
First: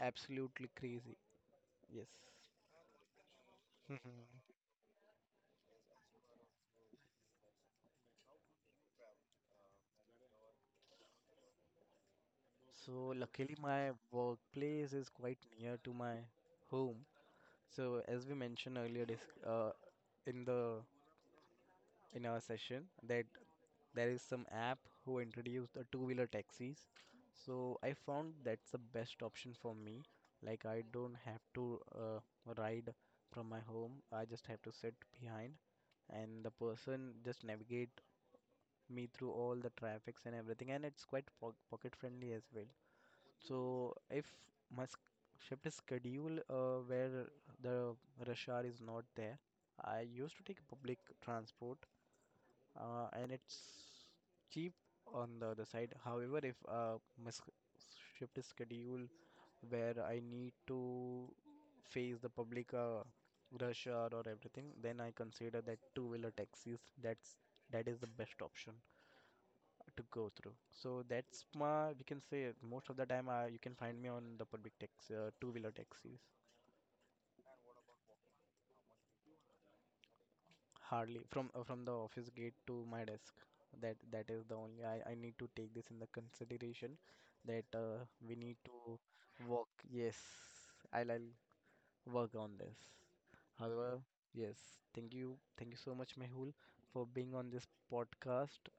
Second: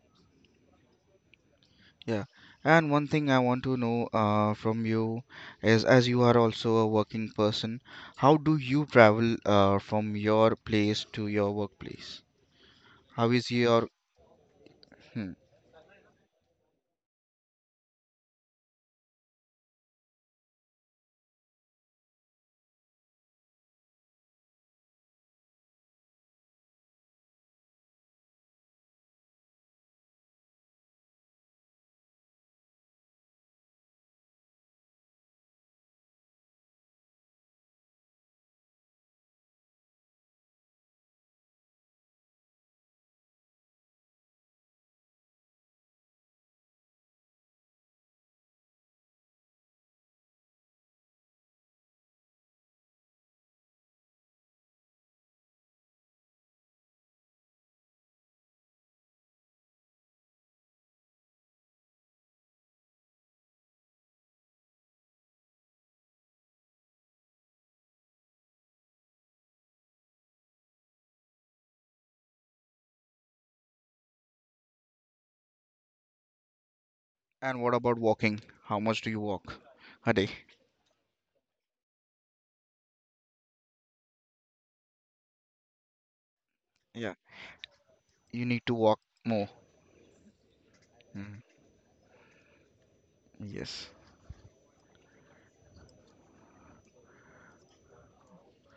[SPEAKER 1] absolutely crazy. Yes.
[SPEAKER 2] Yeah, and one thing I want to know from you is, as you are also a working person, how do you travel from your place to your workplace?
[SPEAKER 1] So
[SPEAKER 2] How is
[SPEAKER 1] luckily,
[SPEAKER 2] your,
[SPEAKER 1] my workplace is
[SPEAKER 2] hmm.
[SPEAKER 1] quite near to my home. So as we mentioned earlier, this uh, in the in our session that there is some app who introduced the two-wheeler taxis. So I found that's the best option for me. Like I don't have to ride from my home. I just have to sit behind and the person just navigate me through all the traffics and everything and it's quite po pocket friendly as well. So if my shift is scheduled where the rush hour is not there, I used to take public transport and it's cheap on the other side. However, if my shift is scheduled where I need to face the public rush hour or everything, then I consider that two-wheeler taxis. That is the best option to go through. So that's my we can say most of the time you can find me on the public tax two-wheeler taxis.
[SPEAKER 2] And what about walking? How much do you walk a day?
[SPEAKER 1] Hardly from the office gate to my desk. That is the only I need to take this in the consideration
[SPEAKER 2] Yeah,
[SPEAKER 1] that we
[SPEAKER 2] you
[SPEAKER 1] need
[SPEAKER 2] need to
[SPEAKER 1] to
[SPEAKER 2] walk more.
[SPEAKER 1] work. Yes, I'll
[SPEAKER 2] Mm.
[SPEAKER 1] work on this.
[SPEAKER 2] Yes.
[SPEAKER 1] However, yes, thank you so much, Mehul, for being on this podcast.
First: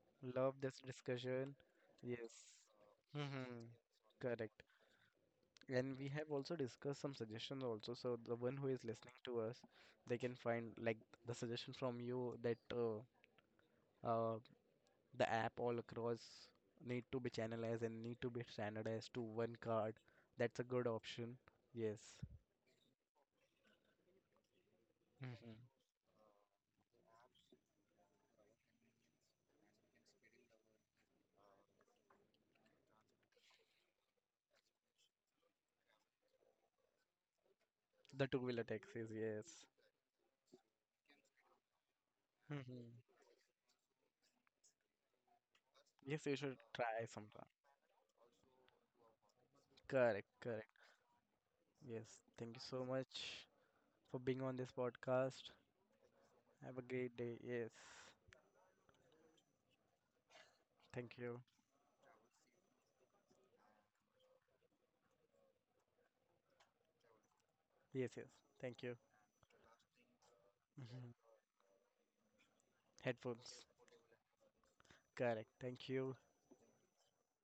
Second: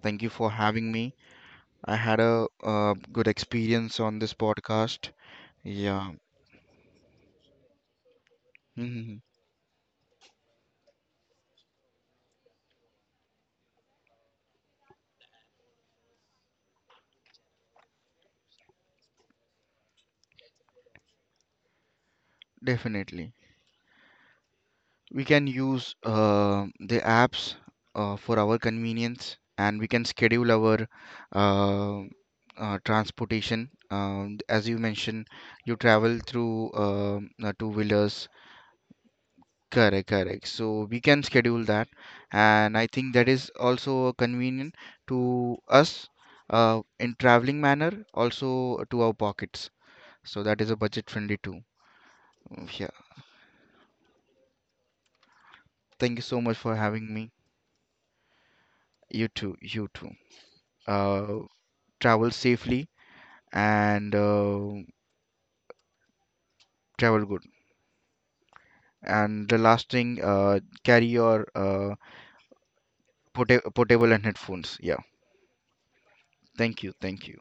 [SPEAKER 2] Thank you for
[SPEAKER 1] Love this
[SPEAKER 2] having me.
[SPEAKER 1] discussion.
[SPEAKER 2] I had a
[SPEAKER 1] Yes.
[SPEAKER 2] good
[SPEAKER 1] Mm-hmm.
[SPEAKER 2] experience on this
[SPEAKER 1] Correct.
[SPEAKER 2] podcast.
[SPEAKER 1] And we
[SPEAKER 2] Yeah.
[SPEAKER 1] have also discussed some suggestions also. So the one who is listening
[SPEAKER 2] Mhm.
[SPEAKER 1] to us, they can find like the suggestion from you that uh, the app all across need to be channelized and need to be standardized to one card. That's a good option. Yes.
[SPEAKER 2] Definitely. We can
[SPEAKER 1] Mhm.
[SPEAKER 2] use the apps for our convenience, and we can schedule our, uh, transportation. As you mentioned, you travel through, two
[SPEAKER 1] The
[SPEAKER 2] wheelers.
[SPEAKER 1] two-wheeler taxis, yes.
[SPEAKER 2] Correct, correct. So we can schedule that. And I
[SPEAKER 1] Mhm.
[SPEAKER 2] think that is also convenient to us
[SPEAKER 1] Yes, you should try
[SPEAKER 2] in
[SPEAKER 1] sometime.
[SPEAKER 2] traveling manner, also to our pockets.
[SPEAKER 1] Correct,
[SPEAKER 2] So that
[SPEAKER 1] correct.
[SPEAKER 2] is a budget friendly too.
[SPEAKER 1] Yes. Thank you so
[SPEAKER 2] Yeah.
[SPEAKER 1] much for being on this podcast.
[SPEAKER 2] Thank you so much for
[SPEAKER 1] Have a
[SPEAKER 2] having
[SPEAKER 1] great
[SPEAKER 2] me.
[SPEAKER 1] day. Yes.
[SPEAKER 2] You too. You too.
[SPEAKER 1] Thank you.
[SPEAKER 2] Uh, Travel safely and, travel good.
[SPEAKER 1] Yes, yes. Thank you.
[SPEAKER 2] And the last thing, carry
[SPEAKER 1] Mhm.
[SPEAKER 2] your,
[SPEAKER 1] Headphones.
[SPEAKER 2] portable and headphones. Yeah.
[SPEAKER 1] Correct. Thank you.
[SPEAKER 2] Thank you. Thank you.